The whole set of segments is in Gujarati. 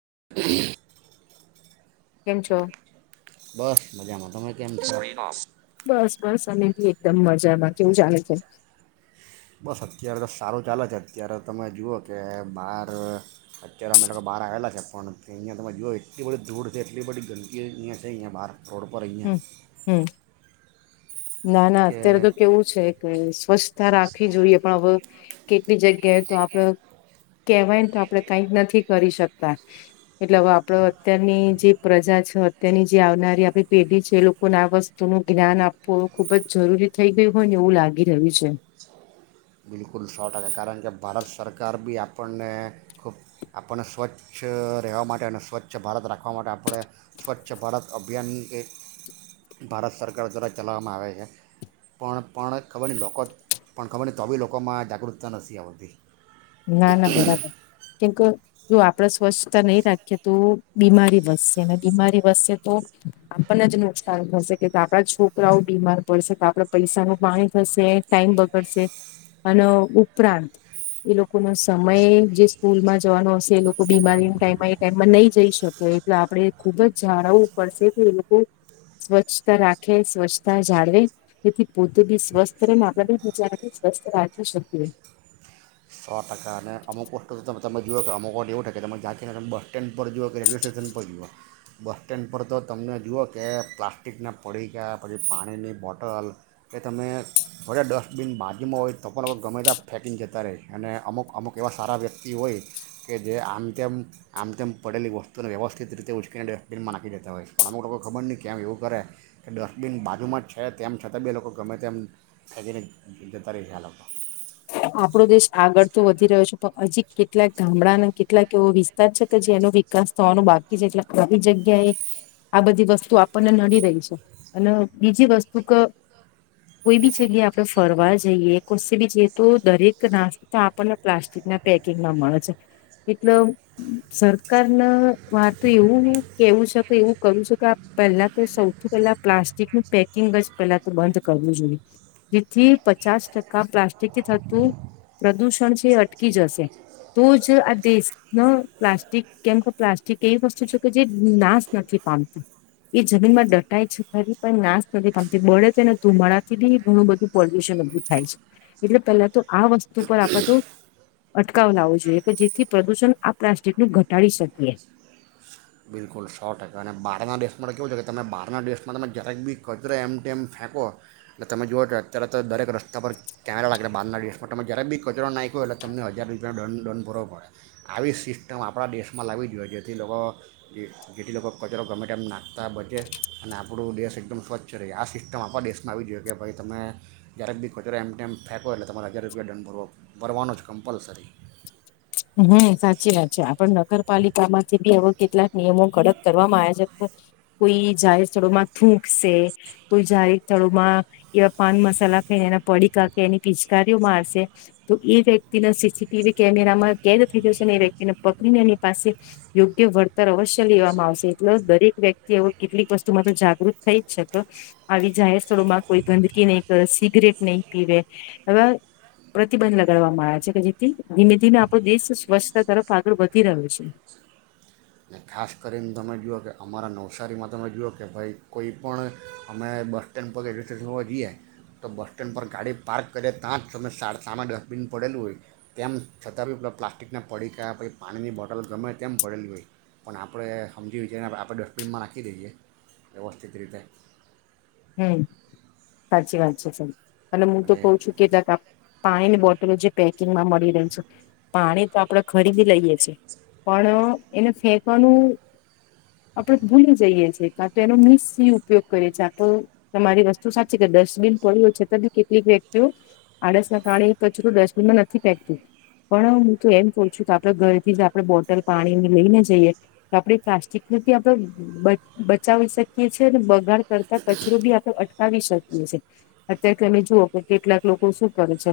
[inaudible] કેમ છો? બસ મજામાં તમે કેમ છો? બસ બસ અને બી એકદમ મજામાં કેવું ચાલે છે? બસ અત્યારે તો સારું ચાલે છે અત્યારે તમે જુઓ કે બહાર અત્યારે અમે લોકો બહાર આવેલા છે પણ અહીંયા તમે જુઓ એટલી બધી ધૂળ છે, એટલી બધી ગંદકી અહીંયા છે અહીંયા બહાર રોડ પર અહીંયા. હમ હમ ના ના કે અત્યારે તો કેવું છે કે સ્વચ્છતા રાખવી જોઈએ પણ હવે કેટલી જગ્યાએ તો આપડ કેહેવાય ને તો આપડે કઈક નથી કરી શકતા એટલેવે આપડ અત્યારની જે પ્રજા છે અત્યારની જે આવનારી આપડી પેઢી છે એ લોકોને આ વસ્તુનું જ્ઞાન આપ વું ખુબ જ જરૂરી થઈ ગયુ હોય ને એવું લાગી રહ્યું છે. બિલકુલ સો ટાગ કારણ કે ભારત સરકાર બી આપણને ખૂબ આપણને સ્વચ્છ રહેવા માટે અને સ્વચ્છ ભારત રાખવા માટે આપણે સ્વચ્છ ભારત અભિયાન એ ભારત સરકાર દ્વારા ચલાવવામાં આવે છે પણ પણ ખબર નહી લોકો પણ ખબર નહી તો બી લોકોમાં જાગૃતતા નથી આવતી. ના ના બરાબર કેમ કે જો આપણે સ્વચ્છતા નહીં રાખીએ તો બીમારી વધશે બીમારી વધશે તો આપણને જ નુકસાન થશે કે આપણા છોકરાઓ બીમાર પડશે તો આપણે પૈસા ન પાણી થશે ટાઈમ બગડશે અને ઉપરાંત એ લોકોનો સમય જે સ્કૂલમાં જવાનો હશે એ લોકો બીમારીનો ટાઈમ હો એ ટાઈમમાં નહી જઈ શકે એટલે આપણે ખૂબ જ જાળવવું પડશે કે એ લોકો સ્વચ્છતા રાખે સ્વચ્છતા જાળવે તેથી પોતે બી સ્વસ્થ રહે ને આપણા બી બિચારા બી સ્વસ્થ રાખી શકીએ. અને અમુક વખતે તમે જુઓ કે અમકોટ એવું થ કે તમે જંને તમે બસ સ્ટેન્ડ પર જુઓ કે રેલવે સ્ટેશન પર જુઓ બસ સ્ટેન્ડ પર તો તમને જુઓ કે પ્લાસ્ટિકના પડીકા પછી પાણીની બોટલ કે તમે બધા ડસ્ટબિન બાજુમાં હોય તો પણ વખત ગમે તં ફેંકી ને જતાં રહે અને અમુક અમુક એવા સારા વ્યક્તિ હોય કે જે આમ તેમ આમ તેમ પડેલી વસ્તુને વ્યવસ્થિત રીતે ઉચકીને ડસ્ટબિનમાં નાખી દેતા હોય છે પણ અમુક લોકો ખબર નહીં કેમ એવું કરે કે ડસ્ટબિન બાજુમાં જ છે તેમ છતાં બે લોકો ગમે તેમ ફેંકીને જતા રહે છે આ લોકો આપડો દેશ આગળ તો વધી રહ્યો છે પણ હજી કેટલાક ગામડાના કેટલાક એવો વિસ્તાર છે કે જેનો વિકાસ થવાનો બાકી છે એટ આવી જગ્યા એ આ બધી વસ્તુ આપણને નડી રહી છે અને બીજી વસ્તુ કે કોઈ બી જગ્યાએ આપણે ફરવા જઈએ કોસી બી તો દરેક નાસ્તા આપણને પ્લાસ્ટિકના પેકિંગમાં મળે છે એટલે સરકારના વાત એવું કેવું છે કે એવું કરવું છે કે પહેલા તો સૌથી પહેલા પ્લાસ્ટિકનું પેકિંગ જ પહેલા તો બંધ કરવું જોઈએ જેથી પચાસ ટકા પ્લાસ્ટ થતું પ્રદુષણ છે અટકી જશે તો જ આ દેશ પ્લાસ્ટિક કેમ કે પ્લાસ્ટિક એવી વસ્તુ છે કે જે નાશ નથી પામતી એ જમીનમાં દટાય છે ખરી પણ નાશ નથી પામતી બળે છેને ધુમાડાથી બી ઘણું બધું પોલ્યુશન ઉભું થાય છે. એટલે પહેલા તો આ વસ્તુ પર આપણે તો અટકાવ લાવવો જોઈએ કે જેથી પ્રદુષણ આ પ્લાસ્ટિક ન ઘટાડી શકીએ. બિલકુલ સો ટકા અને બહારના દેશ માટે કેવું છે કે તમે બહારના દેશમાં તમે જ્યારેક બી કચરો એમ ટેમ ફેંકો એટલે તમે જુઓ છો અત્યારે તો દરેક રસ્તા પર કેમેરા લાગે બારના દેશમાં તમે જ્યારેક બી કચરો નાખ્યો એટલે તમને હજાર રૂપિયાનોં ડ દંડ પૂરવો પડે આવી સિસ્ટમ આપણા દેશમાં લાવી જોઈએ જેથી લોકો જે જેટલી લોકો કચરો ગમે ટાઈમ નાખતા બચે અને આપણું દેશ એકદમ સ્વચ્છ રહે આ સિસ્ટમ આપણા દેશમાં આવી જોઈએ કે ભાઈ તમે જ્યારેક બી કચરો એમ ટાઈમ ફેંકો એટલે તમારે હજાર રૂપિયા દંડ ભરવો ભરવાનો જ કમ્પલસરી. હમ સાચી વાત છે આપણ નગરપાલિકા માંથી બી હવે કેટલાક નિયમો કડક કરવામાં આવે છે કોઈ જાહેર સ્થળોમાં થૂંકશે કોઈ જાહેર સ્થળોમાં એવા પાન મસાલા થઈને એ પડીકા કે એની પિચકારીઓ મારશે તો એ વ્યક્તિના સીસીટીવી કેમેરામાં કેદ થઈ જસે ને એ વ્યક્તિને પકડીને એની પાસે યોગ્ય વળતર અવશ્ય લેવામાં આવશે એટલે દરેક વ્યક્તિ હ કેટલીક વસ્તુમાં તો જાગૃત થઈ જ શકે આવી જાહેર સ્થળોમાં કોઈ ગંદકી નહી કરે સિગરેટ નહી પીવે એવા પ્રતિબંધ લગાડવામાં આવે છે કે જેથી ધીમે ધીમે આપ દેશ સ્વચ્છતા તરફ આગળ વધી રહ્યો છે. અને ખાસ કરીને તમે જુઓ કે અમારા નવસારીમાં તમે જુઓ કે ભાઈ કોઈ પણ અમે બસ સ્ટેન્ડ પર રેલવે સ્ટેશન ઉપર જઈએ તો બસ સ્ટેન્ડ પર ગાડી પાર્ક કરીએ ત્યાં જ તમે સા સામે ડસ્ટબિન પડેલું હોય તેમ છતાં બી પલા પ્લાસ્ટિકના પડીકા પછી પાણીની બોટલ ગમે તેમ પડેલી હોય. પણ આપણે સમજી વિચારી ને આપણે ડસ્ટબિનમાં રાખી દઈએ વ્યવસ્થિત રીતે. હમ સાચી વાત છે સા અને હું તો કઉ છું કે પાણી બોટલો જે પેકિંગમાં મળી રહી છે પાણી તો આપણે ખરીદી લઈએ છે પણ એને ફેકવાનું આપડ ભૂલી જઈએ છેએ કા તો એનો મીસ ઉપયોગ કરીએ છી તમારી વસ્તુ સાચી કે ડસ્ટબિન પડ્યુંય છતાં બી કેટલીક વ્યક્તિઓ આડસના કારણે કચું ડસ્ટબિનમાં નથી, પેંકતી પણ હું તો એમ કહ છું કે આપડ ઘરથી જ આપણે બોટલ પાણી લઈને જઈએ, તો આપણે પ્લાસ્ટિકને આપણે બચાવી શકીએ છી બગાડ. કચરો બી આપણે અટકાવી શકીએ છીએ અત્યારે તમે જુઓ કે કેટલાક લોકો શું કરે છે,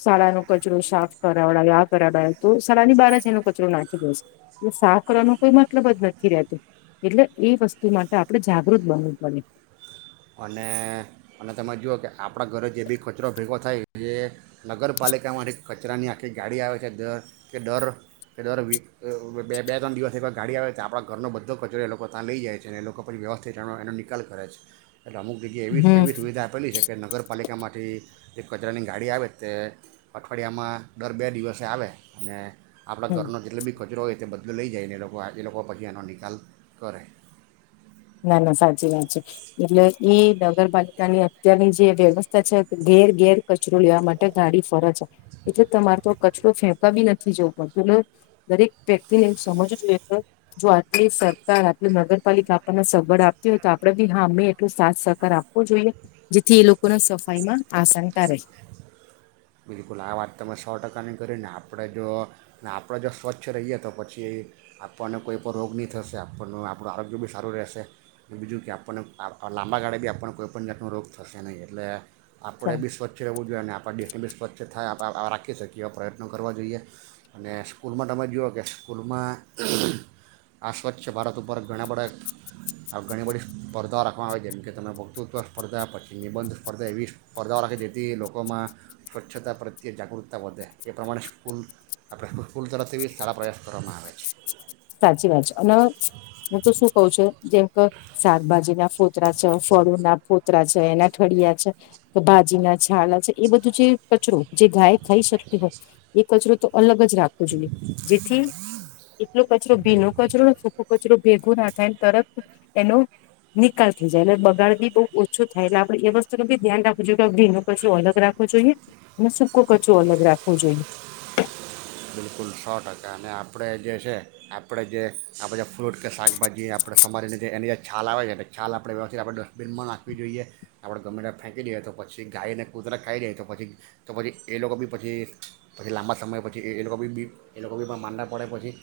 શાળાનોો કચરો સાફ કરાવડાવ આ કરાવડ તો શાની બારા જનો કચરો નાખી દેશે એ સાફ કરવાનો કોઈ મતલબ જ નથી, રહેતો એટલે એ વસ્તુ માટે આપડણે જાગૃત બનવું પડે. અને અને તમે જુઓ કે આપણા ઘરે જે બી કચરો ભેગો થાય એ. નગરપાલિકામાં એક. કચરાની આખી ગાડી આવે છે, દર કે દર કે દર વ બે ત્રણ દિવસ એવા ગાડી આવે તો આપણા ઘરનો બધો કચરો એ લોકો ત્યાં લઈ જાય છે, અને એ લોકો પછી વ્યવસ્થિત રહેનો એનો નિકાલ કરે છે. એટલે અમુક જગ્યા એવી હમ એવી સુવિધા આપેલી છે. કે નગરપાલિકામાંથી જે કચરાની ગાડી આવે તે અઠવાડિયામાં દર બે દિવસે આવે અને. આપણા હમ ઘનો જેટલીીચરો હોય તે બધ. લઈ જાય એને લોકો આજે લોકો લોકો પછી આનો નિકાલ કર. ના ના સાચી વાત છે એટલે ઈ નગરપાલિકાની અત્યારની જે વ્યવસ્થા છે, ઘેર ઘેર કચરો લેવા માટે ગાડી ફરજ છે એટલે તમારે તો કચરો ફેંકા બી નથી, જવું પડતું દરેક વ્યક્તિને સમજવું જોું કે જો આટલી સરકાર આટલ નગરપાલિકા. ને સગવડ આપતી હોય તો આપણેે બી હા મેં એટલો સાથ સહકાર આપવો જોઈએ, જેથી એ લોકોને સફાઈમાં આસાનતા રહે. બિલકુલ આ વાત તમે સો ટકાની કરી ને આપણે જો આપણે જો સ્વચ્છ રહીએ, તો પછી આપણને કોઈ પણ રોગ નહીં થશે આપણનું આપણું આરોગ્ય બી સારું રહેશે બીજું કે આપણને લાંબા ગાળે બી આપણને કોઈપણ જાતનો રોગ થશે નહીં એટલે. આપણે બી સ્વચ્છ રહેવું જોઈએ ને આપણે. [unintelligible] સ્વચ્છ થાય આપ રાખી શકીએ એવા પ્રયત્નો કરવા જોઈએ, અને સ્કૂલમાં તમે જુઓ કે સ્કૂલમાં આ સ્વચ્છ ભારત ઉપર ઘણા બધા ઘણી બધી સ્પર્ધાઓ રાખવામાં આવે જેમકે તમે ભક્તૃત્વ સ્પર્ધા પછી નિબંધ સ્પર્ધા એવી સ્પર્ધાઓ રાખી જેથી લોકોમાં સ્વચ્છ. સ્વચ્છતા પ્રત્યે જાગૃતતા વધે એ પ્રમાણે સ્કૂલ આપણે સ્કૂલ તરફથી બ સારા પ્રયાસ કરવામાં આવે છે. સાચી વાત છે, અને હું તો શું કહઉ છું જેમ કે શાકભાજી ના ફોતરા છે ફળો ના ફોતરા છે એના થળિયા છે, કે ભાજી ના છાલા છે એ બધું જે કચરો જે ગાય ખાઈ શકતી હોય એ કચરો તો અલગ જ રાખવું જોઈએ જેથી એટલો કચરો ભીનો કચરો સૂકો કચરો ભેગો ના થાયને તરફ એનો નિકાલ થઈ જાય એટલે બગાડ ભી બહુ ઓછો થાય, એટલે આપણે એ વસ્તુ ન બી ધ્યાન રાખવું જોઈએ કે ભીનો કચરો અલગ રાખવો જોઈએ, અને સૂકો કચરો અલગ રાખવો જોઈએ. કલ સો ટકા અને આપણે જે છે આપણે જે આપણે જે ફ્રૂટ કે શાકભાજી આપણે સમારીને જે એની જે છાલ આવે છે, છાલ આપણે વ્યવસ્થિત આપણે ડસ્ટબિનમાં નાખવી જોઈએ આપણે ગમેને ફેંકી દઈએ તો પછી ગાયને કૂતરા ખાઈ દઈએ તો પછી તો પછી એ લોકો બી પછી પછી લાંબા સમય પછી એ લોકો બી બી એ લોકો બીમાં માંડા પડે પછી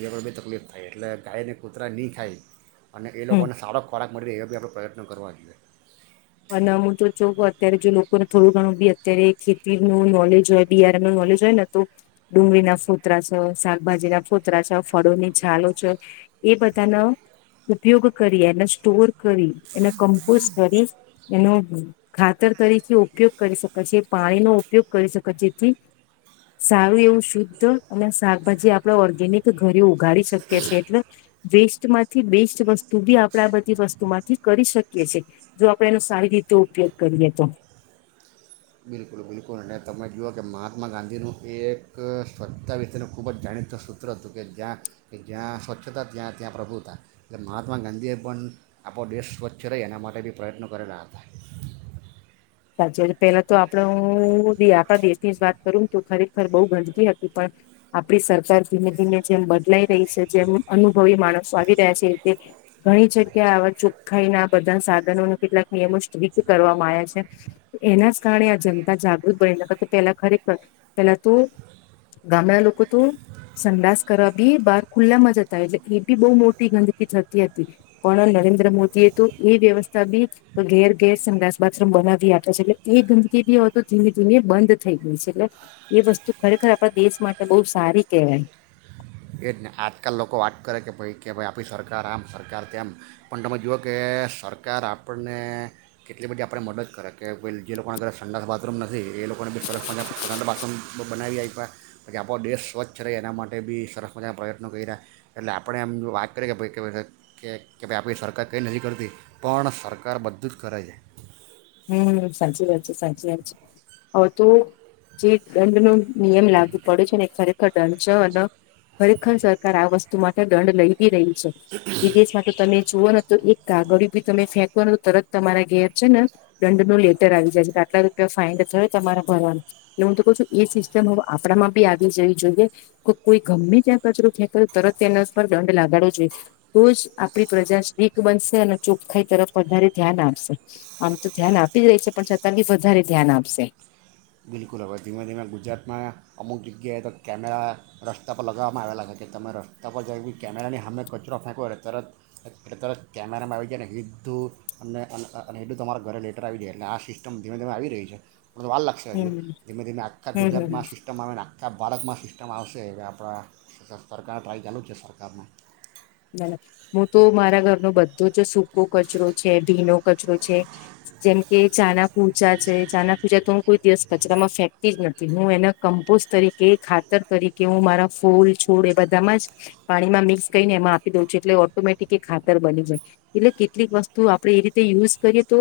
એની બી તકલીફ થાય એટલે ગાયને કૂતરા નહીં, ખાય અને એ હમ લોકોને સારો ખોરાક મળી રહે એવા બી આપણે પ્રયત્નો કરવા જોઈએ. અને હું તો ચઉં અત્યારે જો લોકોને થોડું ઘણું બી અત્યારે ખેતીનું નોલેજ હોય, બિયારાનું નોલેજ હોય ને તો ડુંગળીના ફોતરા છે શાકભાજી ના ફોતરા છે ફળોની છાલો છે એ બધાનો ઉપયોગ કરી એને સ્ટોર કરી એને કમ્પોઝ કરી. એનો ખાતર તરીકે ઉપયોગ કરી શકે છે, પાણીનો ઉપયોગ કરી શકે જેથી સારું એવું શુદ્ધ અને શાકભાજી આપણા ઓર્ગેનિક ઘરે ઉગાડી શકીએ છેએ એટલે વેસ્ટમાંથી બેસ્ટ વસ્તુ બી આપણે આ બધી વસ્તુમાંથી કરી શકીએ છીએ જો. સારી રીતે ઉપયોગ કરીએ તો. બિલકુલ બિલકુલ અને તમે જુઓ કે મહાત્મા ગાંધીનું એ એક સ્વચ્છતા વિશેનું ખૂબ જ જાણીત સૂત્ર હતું, કે જ્યાં જ્યાં સ્વચ્છતા ત્યાં ત્યાં પ્રભુ હતા એટલે મહાત્મા ગાંધીએ પણ આપણો દેશ સ્વચ્છ રહે એના માટે બી પ્રયત્નો કરેલા હતા. સાચ પેલા તો આપડ આપણા દેશની જ વાત કરું ને તો ખરેખર બહુ ગંદકી હતી, પણ આપડી સરકાર ધીમે ધીમે જેમ બદલાઈ રહી છે, જેમ અનુભવી માણસો આવી રહ્યા છે એ ઘણી જગ્યા આવા ચોખ્ખાઈ ના બધા સાધનોના કેટલાક નિયમો સ્ટ્રીક કરવામાં આવ્યા છે. એના જ કારણે આ જનતા જાગૃત બનીને કર પેલા ખરેખર પેલા તો ગામડા લોકો તો સંડાસ કરવા બી બહાર ખુલ્લામાં જતા એટલે એ બી બહુ મોટી ગંદકી થતી હતી, પણ નરેન્દ્ર મોદીએ તો એ વ્યવસ્થા બી ઘેર ઘેર સંડાસ બાથરૂમ બનાવી આપે છે, એટલે એ ગંદકી બી તો ધીમે ધીમે બંધ થઈ ગઈ છે એટલે એ વસ્તુ ખરેખર આપણા દેશ માટે બહુ સારી કહેવાય. એ જ આજકાલ લોકો વાત કરે કે ભાઈ કે ભાઈ આપણી સરકાર આમ સરકાર તેમ પણ તમે જુઓ કે સરકાર આપણને કેટલી બધી આપણે મદદ કરે કે જે લોકોના ઘરે સંડાસ બાથરૂમ નથી, એ લોકોને બી સરસ મ સડ બાથરૂમ બ બનાવી આપ્યા પછી, આપણો દેશ સ્વચ્છ રહે એના માટે બી સરસ બધાના પ્રયત્નો કરી રહ્યા એટલે આપણે એમ જો વાત કરીએ, કે ભ કે ભાઈ આપણી સરકાર કંઈ નથી કરતી પણ સરકાર બધું જ કરે છે. હમ સાચી વાત છે સાચી વાત છે હવે તો જે દંડ ન નિયમ લાગવું પડે છે, ને ખરેખર દંડ છે અને ખરેખર સરકાર આ વસ્તુ માટે દંડ લઈ બ રહી છે જે દ સાથે તમે જુઓને તો એક કાગળ બી તમે ફેંકવા તો તરત તમારા ઘેર છે ને. દંડનું લેટર આવી જાય છે કે આટલા રૂપિયા ફાઇડ થયો તમારા ભરવાનું એટલે હું તો કઉ છું એ સિસ્ટમ હ આપણામાં બી આવી જવી જોઈએ કે કોઈ ગમે ત્યાં કચરો ફેંક તરત તેના પર દંડ લાગાડવો જોઈએ તો જ આપણી પ્રજા શ્ટીક બનશે અને ચોખાઈ તરફ વધારે ધ્યાન આપશે આમ તો ધ્યાન આપી જ રહીશે પણ છતાં બી વધારે ધ્યાન આપશે. લ હવે ધીમે ધીમે ગુજરાતમાં અમુક જગ્યાએ તો કેમેરા રસ્તા પર લગાવવામાં આવેલા છે, કે તમે રસ્તા પર જાવ કેમેરાની સામે કચરો ફેંકો તરત તરત કેમેરામાં આવી જાય ને હેદું હેધું તમારા ઘરે લેટર આવી જાય એટલે આ સિસ્ટમ ધીમે ધીમે આવી રહી છે. વાલ લક્ષ્ય હજી હમ ધીમે ધીમે આખા હમ હમ ગુજરાતમાં સિસ્ટમ આવેને આખા બાારતમાં સિસ્ટમ આવશે એવે આપણા સરકારને ટ્રાય ચાલુ જ છે સરકારમાં. ના હું તો મારા ઘરનો બધો જ સૂકો કચરો છે, ભીનો કચરો છે જેમકે ચાના કુચા છે ચાના કુચા તો હું કોઈ દિવસ કચરામાં ફેંકતી જ નથી હું એના કમ્પોસ્ટ તરીકે ખાતર તરીકે હું મારા ફૂલ છોડ એ બધામાં જ પાણીમાં મિક્સ કરીને એમાં આપ દ એટલે ઓઑટોમેટિક એ ખાતર બની જાય, એટલે કેટલીક વસ્તુ આપણેે એ રીતે યુઝ કરીએ તો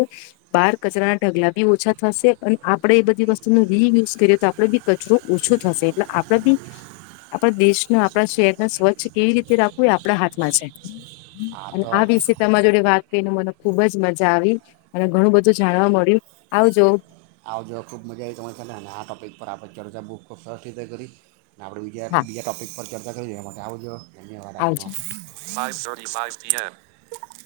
બહાર કચરાના ઢગલા બી ઓછા થશે અને આપણેે એ બધી વસ્તુનો રીયુઝ કરીએ તો આપડે બી કચરો ઓછો થશે એટલે આપણે બી આપણા દેશના આપણા શહેરના સ્વચ્છ કેવી રીતે રાખવું આપડા હાથમાં છે અને આ વિષ તમારા જોડે વાત કરીને મને ખુબ જ મજા આવી અને ઘણું બધું જાણવા મળ્યું આવજો આવ જો ખૂબ મજા આવી તમારી સાથે આ ટોપિક પર આ ચર્ચા બુક ખૂબ સરસ રીતે કરી આપણે બીજા હા બીજા ટોપીક પર [unintelligible] માટે આવું જો ધન્યવાદ આપનો આવજો. [inaudible]